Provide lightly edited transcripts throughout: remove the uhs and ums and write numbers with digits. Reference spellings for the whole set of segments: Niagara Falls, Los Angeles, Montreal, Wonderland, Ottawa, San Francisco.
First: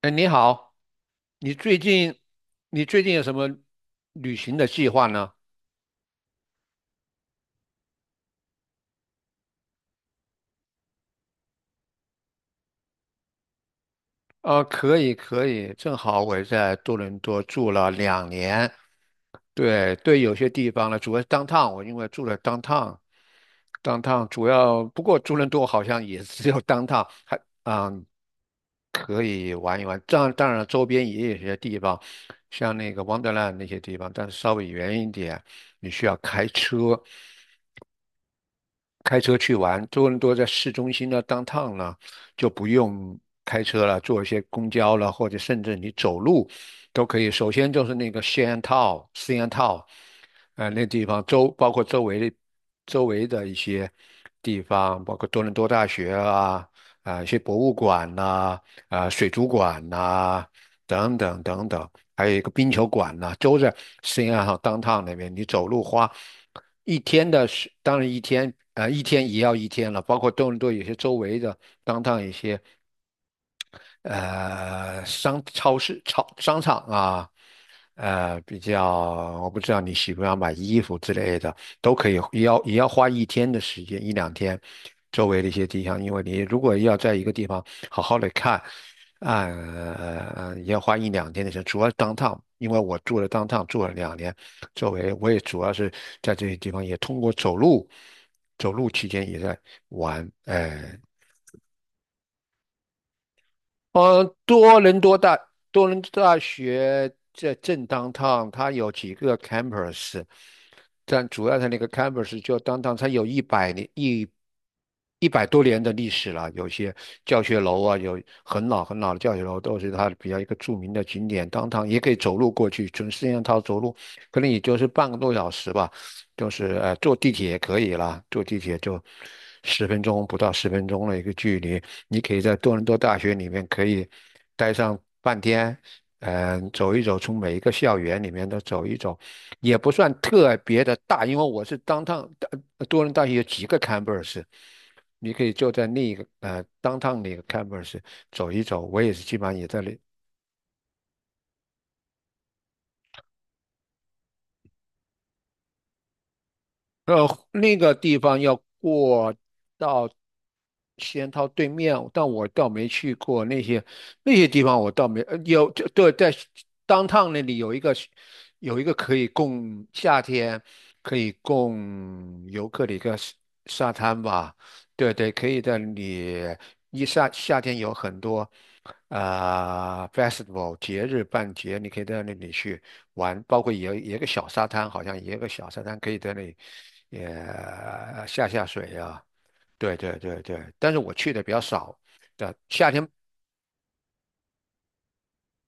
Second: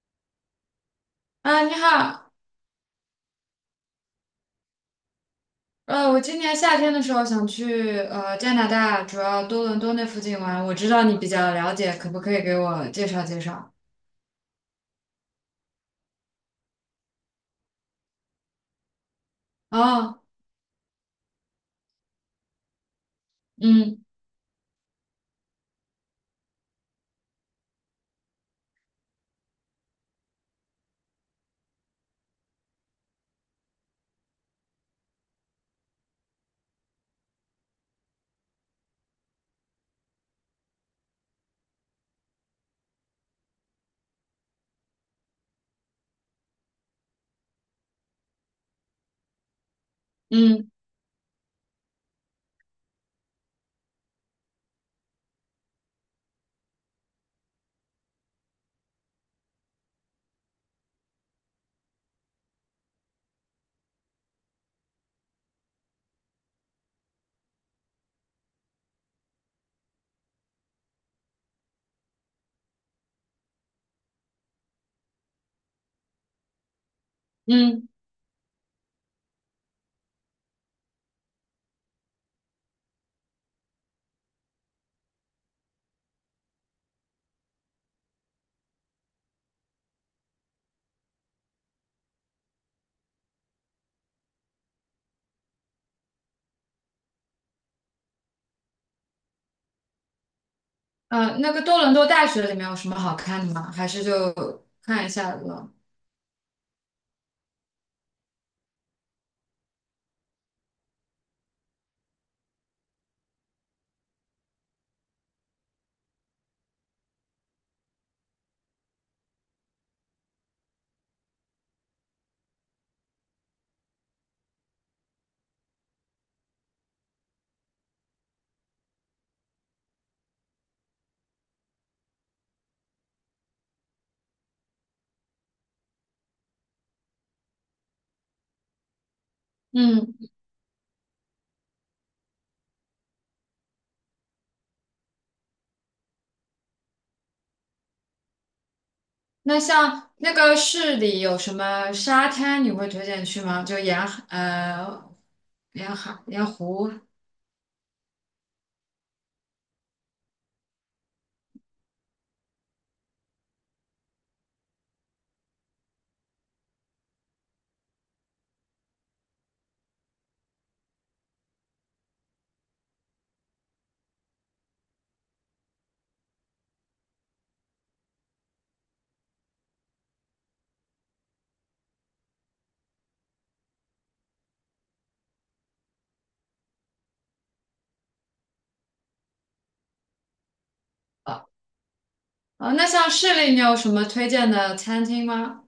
哎，你好，你啊，你最近好，你最近有什么旅行的计划呢？我今年夏天的时候想去加拿大，主要多伦多那附近玩。我知道你比较了解，可不可以给我介绍介绍？可以可以，正好我也在多伦多住了两年，对哦，对，有些地方呢，主要是 downtown，我因为住了 downtown。嗯 downtown 主要不过多伦多好像也只有 downtown，还嗯可以玩一玩，当然了周边也有些地方，像那个 Wonderland 那些地方，但是稍微远一点，你需要开车。开车去玩，多伦多在市中心呢，downtown 呢，就不用开车了，坐一些公交了，或者甚至你走路都可以。首先就是那个 Shantou、嗯那地方包括周围的一些地方，包括多伦多大学啊，一些博物馆呐、啊，水族馆呐、等等等等，还有一个冰球馆呐、都在 s 安 a downtown 那边，你走路花。一天的是，当然一天，一天也要一天了，包括多伦多有些周围的一些，商超市、超商场啊，嗯，比较我不知道你喜不喜欢买衣服之类的，都可以，也要花一天的时间，一两天，周围的一些地方，因为你如果要在一个地方好好的看，也要花一两天的时间，主要 downtown，是 downtown，因为我住了 downtown 住了两年，周围我也主要是在这些地方，也通过走路，走路期间也在玩那个多伦多大学里面有什么好看的吗？还是呃，就多伦看一多下大了？多伦多大学在正 downtown，它有几个 campus，但主要的那个 campus 就 downtown，它有一百多年的历史了，有些教学楼啊，有很老很老的教学楼都是它比较一个著名的景点。downtown 也可以走路过去，从四政套走路，可能也就是半个多小时吧。就是坐地铁也可以啦，坐地铁就十分钟不到十分钟的一个距离，你可以在多伦多大学里面可以待上半天，走一走，从每一个校园里面都走一走，也不算嗯，特别的大，因为我是当趟多伦多大学有几个 campus。你可以就在那一个downtown 那个 campus 走一走，我也是基本上那也在那像那个市里有什么沙滩，你会推荐去吗？就沿海沿湖。呃，那个地方要过到仙桃对面，但我倒没去过那些地方，我倒没有就对，在那里有一个可以供夏天可以供游客的一个沙滩吧，对对，可以在那里夏天有很多。Festival 节日办节，你可以到那里去玩，包括也有个小沙滩，好像也有个小沙滩可以在那里也下水啊。对对对对，但是我去的呃，比较少的，那夏天像市里你有什么推荐的餐厅吗？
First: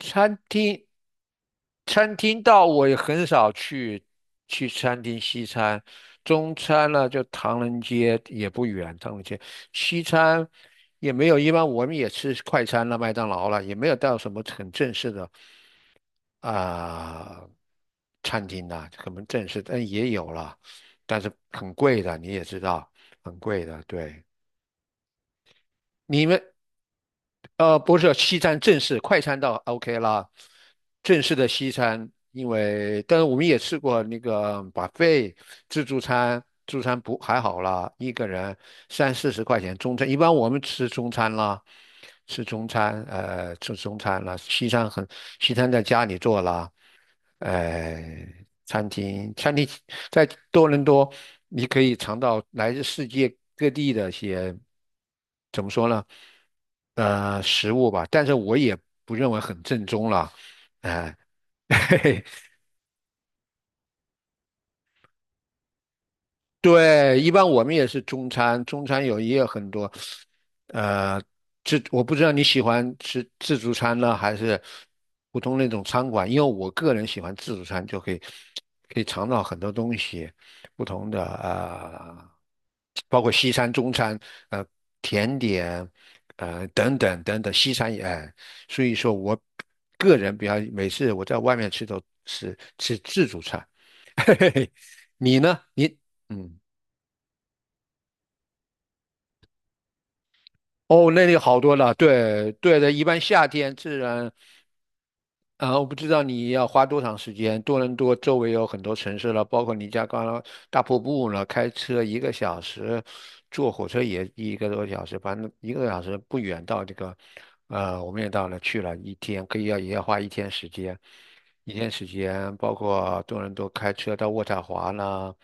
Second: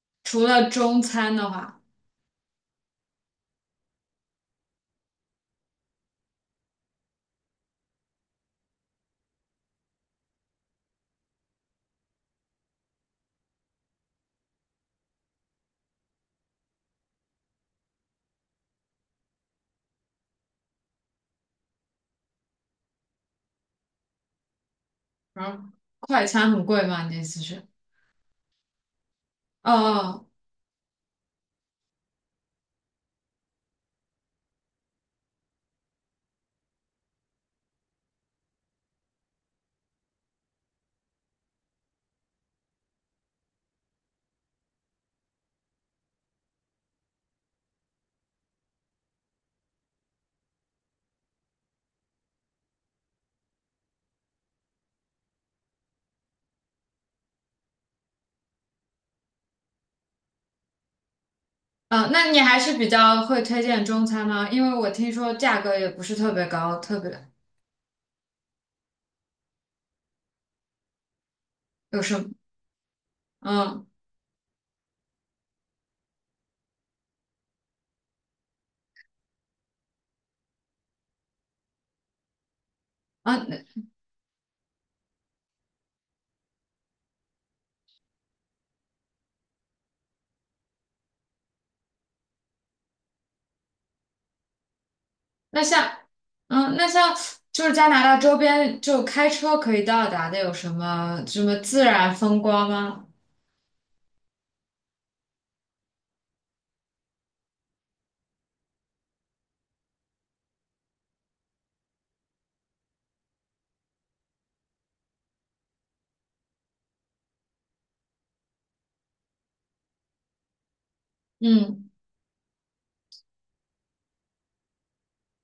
餐除了厅中餐的话。餐厅到我也很少去餐厅西餐，中餐呢就唐人街也不远，唐人街西餐也没有，一般我们也吃快餐了，麦当劳了，也没有到什么很正式的。啊、餐厅啦，可能正式，但也有了，但是很贵的，你也知道，很贵的。对，然后你快们餐很贵吗？你的意思是？不是西餐正式快餐倒 哦 OK 哦啦，正式的西餐，因为但是我们也吃过那个自助餐，自助餐不还好啦，一个人三四十块钱中餐，一般我们吃中餐啦。吃中餐，吃中餐啦，西餐很，西餐在家里做啦，呃，餐厅在多伦多，你可以尝到来自世界各地的一些，怎么说呢？食物吧，但是我也不认为很正宗了，哎、嘿哦，嘿。那你还是比较会推荐中餐吗？因为我听说价格也不是特别高，特对，别一般我们也是中餐，中餐有也有很多，呃，我有不什知么？道你喜欢吃自助嗯餐呢，还是普通那种餐馆，因为我个人喜欢自助餐，就可以尝到很多东西，不同的包括啊，西餐、中餐，呃，甜点，等等等等，西餐也，哎所以说我个人比较每次我在外面吃都是吃自助餐，嘿嘿嘿，你呢？那像你嗯。那像就是加拿大周边就开车可以到达的有什哦，么那里什么好多自了，然风对光对的，一吗？般夏天自然，我不知道你要花多长时间。多伦多周围有很多城市了，包括尼加拉大瀑布了，开车一个小时，坐火车也一个多小时，反正一个多小时不远到这个，我们也去了一天，可以也要花一天时间，一天嗯，时间，包括多伦多开车到渥太华啦，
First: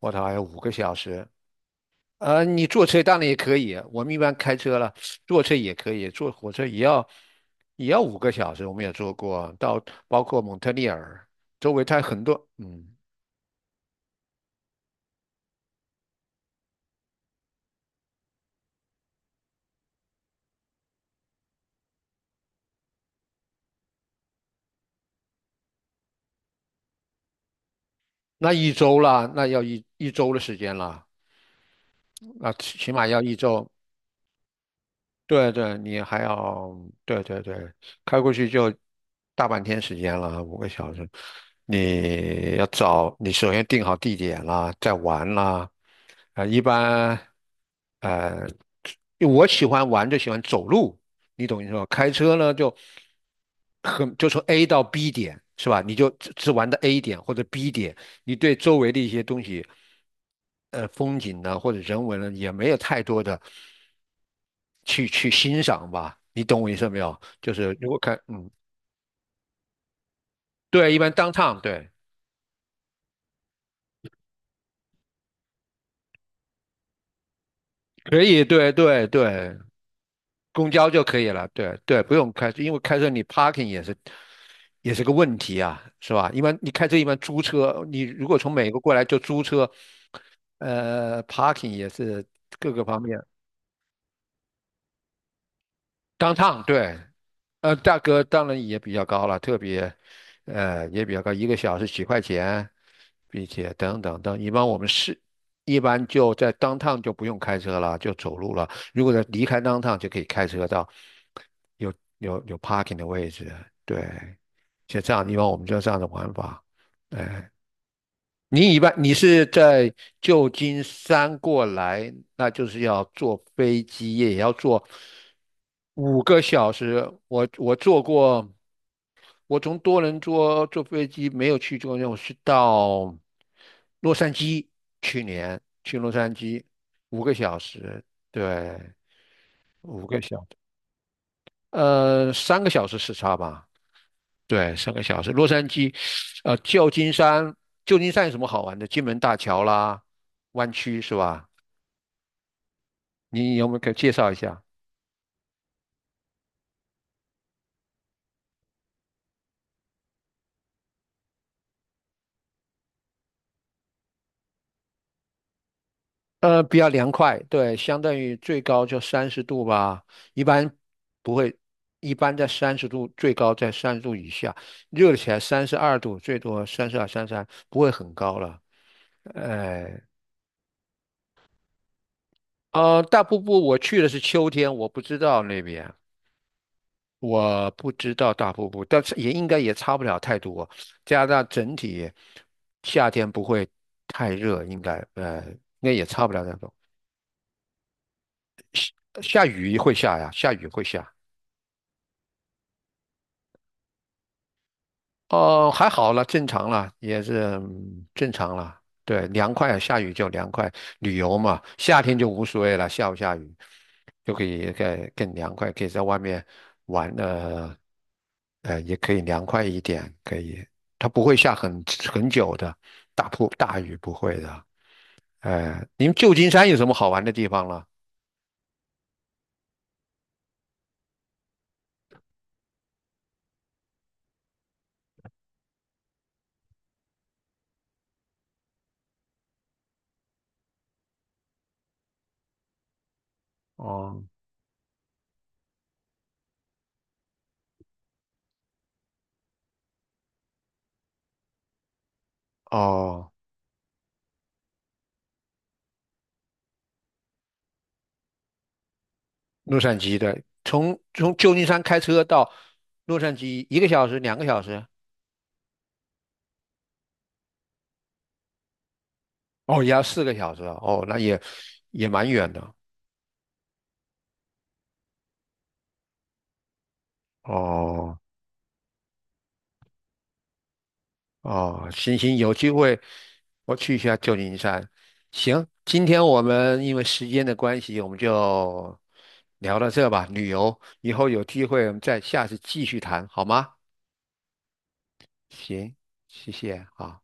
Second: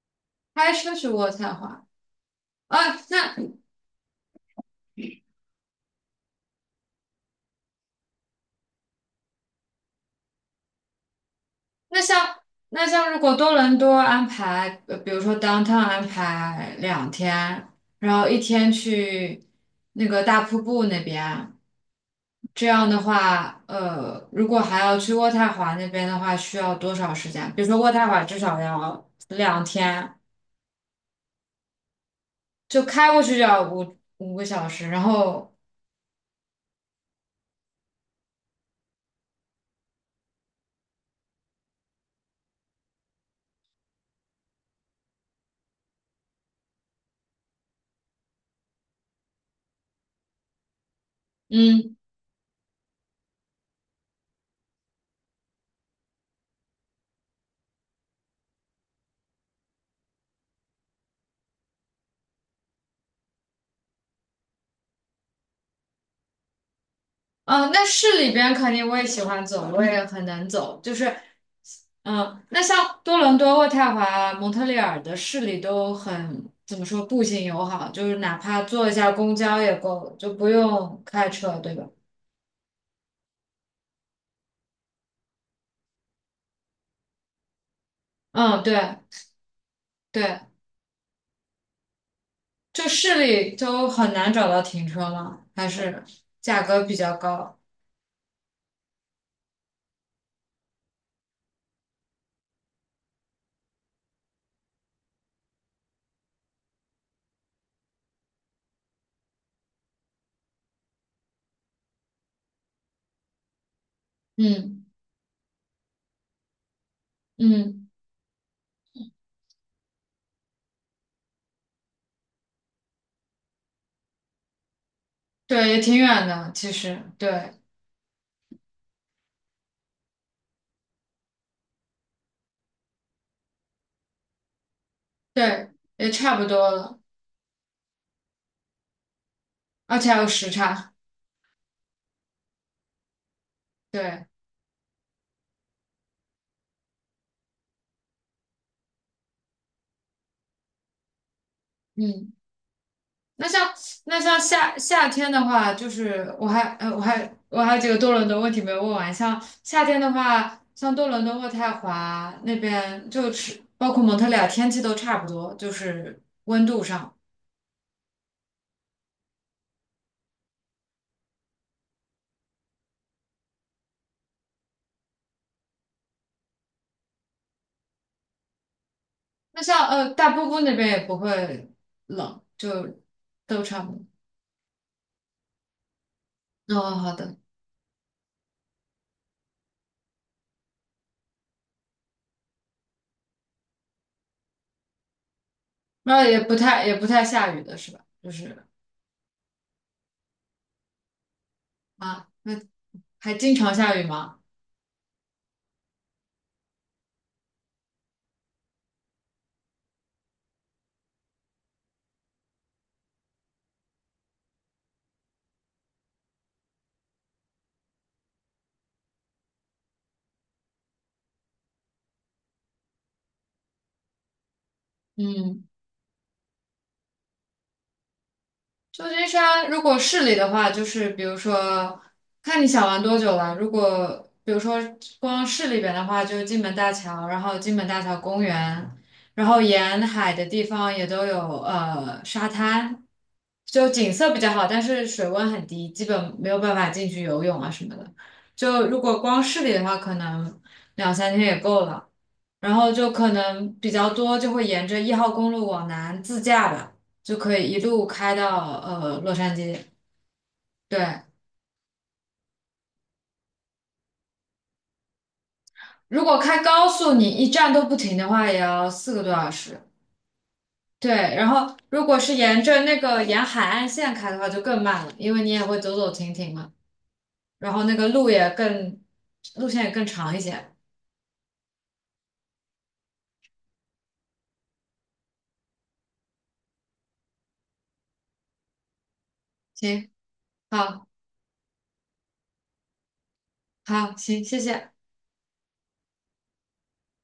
渥太华有五个开小车去时，渥太华你啊？坐车当然也那可以，我们一般开车了，坐车也可以，坐火车也要五个小时，我们也坐过，到包括蒙特利尔周围，它那像很多，那像如果多伦多安排，比如说 downtown 安排2天，然后一天去那个大瀑布那边，这样的话，如果还要去渥太华那边的话，需要多少时间？比如说渥太华至那少一周要啦，那要两一一天，周的时间啦，那起就起码开要过去一就周，要五个小时，然对后对，你还要对对对，开过去就大半天时间了，五个小时。你要找，你首先定好地点啦，再玩啦。一般，呃，因为我喜欢玩就喜欢走路，你懂意思吧？嗯。开车呢就很就从 A 到 B 点是吧？你就只玩的 A 点或者 B 点，你对周围的一些东西。风景呢，或者人文呢，也没有太多的去欣赏吧。你懂我意思没有？就嗯，是那如果开，市里边肯定我也喜欢走，我也很能走，对，就一般 是 downtown 对，那像多伦多渥太华、蒙特利尔的市里都很，怎么说，步行友好，就是可哪以，怕对坐一对下公对，交也够，就不公交用就可以开了，车，对对吧？对，不用开车，因为开车你 parking 也是个问题啊，是吧？一般你开车一般租车，你如果从嗯，美国过对来就租车，对，parking 也是各个就方市面 里都很难找到停车嘛，还是 downtown 价格比对。较高。价格当然也比较高了，特别，也比较高，一个小时几块钱，并且等等等。一般我们是，一般就在当趟就不用开车了，就走路了。如果在离开当趟就可以开车到有有 parking 的位置。对，嗯像这样，一般我们就这样的玩法。哎。嗯，你一般是在旧金山过来，那就是要坐飞机，也要坐对，也挺五远个的，其小时。实，我对我坐过，我从多伦多坐飞机没有去过，我是到洛杉矶，去年对，去洛也杉差不矶多了，五个小时，对，而五且个还有小时时，差。三个小时时差吧。对，对，三个小时。洛杉矶，旧金山，旧金山有什么好玩的？金门大桥啦，湾区是吧？嗯。那你有像没有给介那绍一像下？夏天的话，就是我还有几个多伦多问题没有问完。像夏天的话，像多伦多、渥太华那边，就是包括蒙特利尔，天气都差不多，就是温比度较凉上。快，对，相当于最高就三十度吧，一般不会，一般在三十度，最高在三十度以下，热起来32度，最多32、33，不会很高了。那像哎，大瀑布那边也不会冷，就大瀑都布我差不去多。的是秋天，我不知道那边。哦，好的，我不知道大瀑布，但是也应该也差不了太多。加拿大整体夏天不会太热，应该也那差不也了太不多。太也不太下雨的是吧？就是下雨会下呀，下雨会下。啊，那还经常下雨吗？哦，还好了，正常了，也是正常了。对，凉快啊，下雨就凉快，旅游嘛，夏天就无所谓了，下不下雨就可以更凉快，可以在外面玩，也可以凉快一点，可以，它不会下很久的，大雨不会的。嗯。哎，你们旧金山有什么好玩的地方了？旧金山如果市里的话，就是比如说，看你想玩多久了。如果比如说光市里边的话，就是金门大桥，然后金门大桥公园，然后沿海的地方也都有沙滩，就景哦色比较好，但是水温很低，基本没有办法进去游泳啊什么的。就如果光市里的话，可能2、3天也够了。然后就哦，可能比较多，就会沿着1号公路往南自驾吧。就可以一路开到洛杉矶。洛杉矶的，从对，从旧金山开车到洛杉矶一个小时、2个小时。如果开高速，你一站都不停的话，也要4个多小时。哦，也要4个小时啊哦，对，那也然后如也果蛮是远沿的着那个沿海岸线开的话，就更慢了，因为你也会走走停停嘛，然后那个哦路线也更长一些。哦，行行，有机会我去一下旧金山。行，今天我们因为时间的关系，我们就聊到这行，吧。旅游好，以后有机会我们再下次继续谈，好吗？好，行，谢谢。行，谢谢啊。好。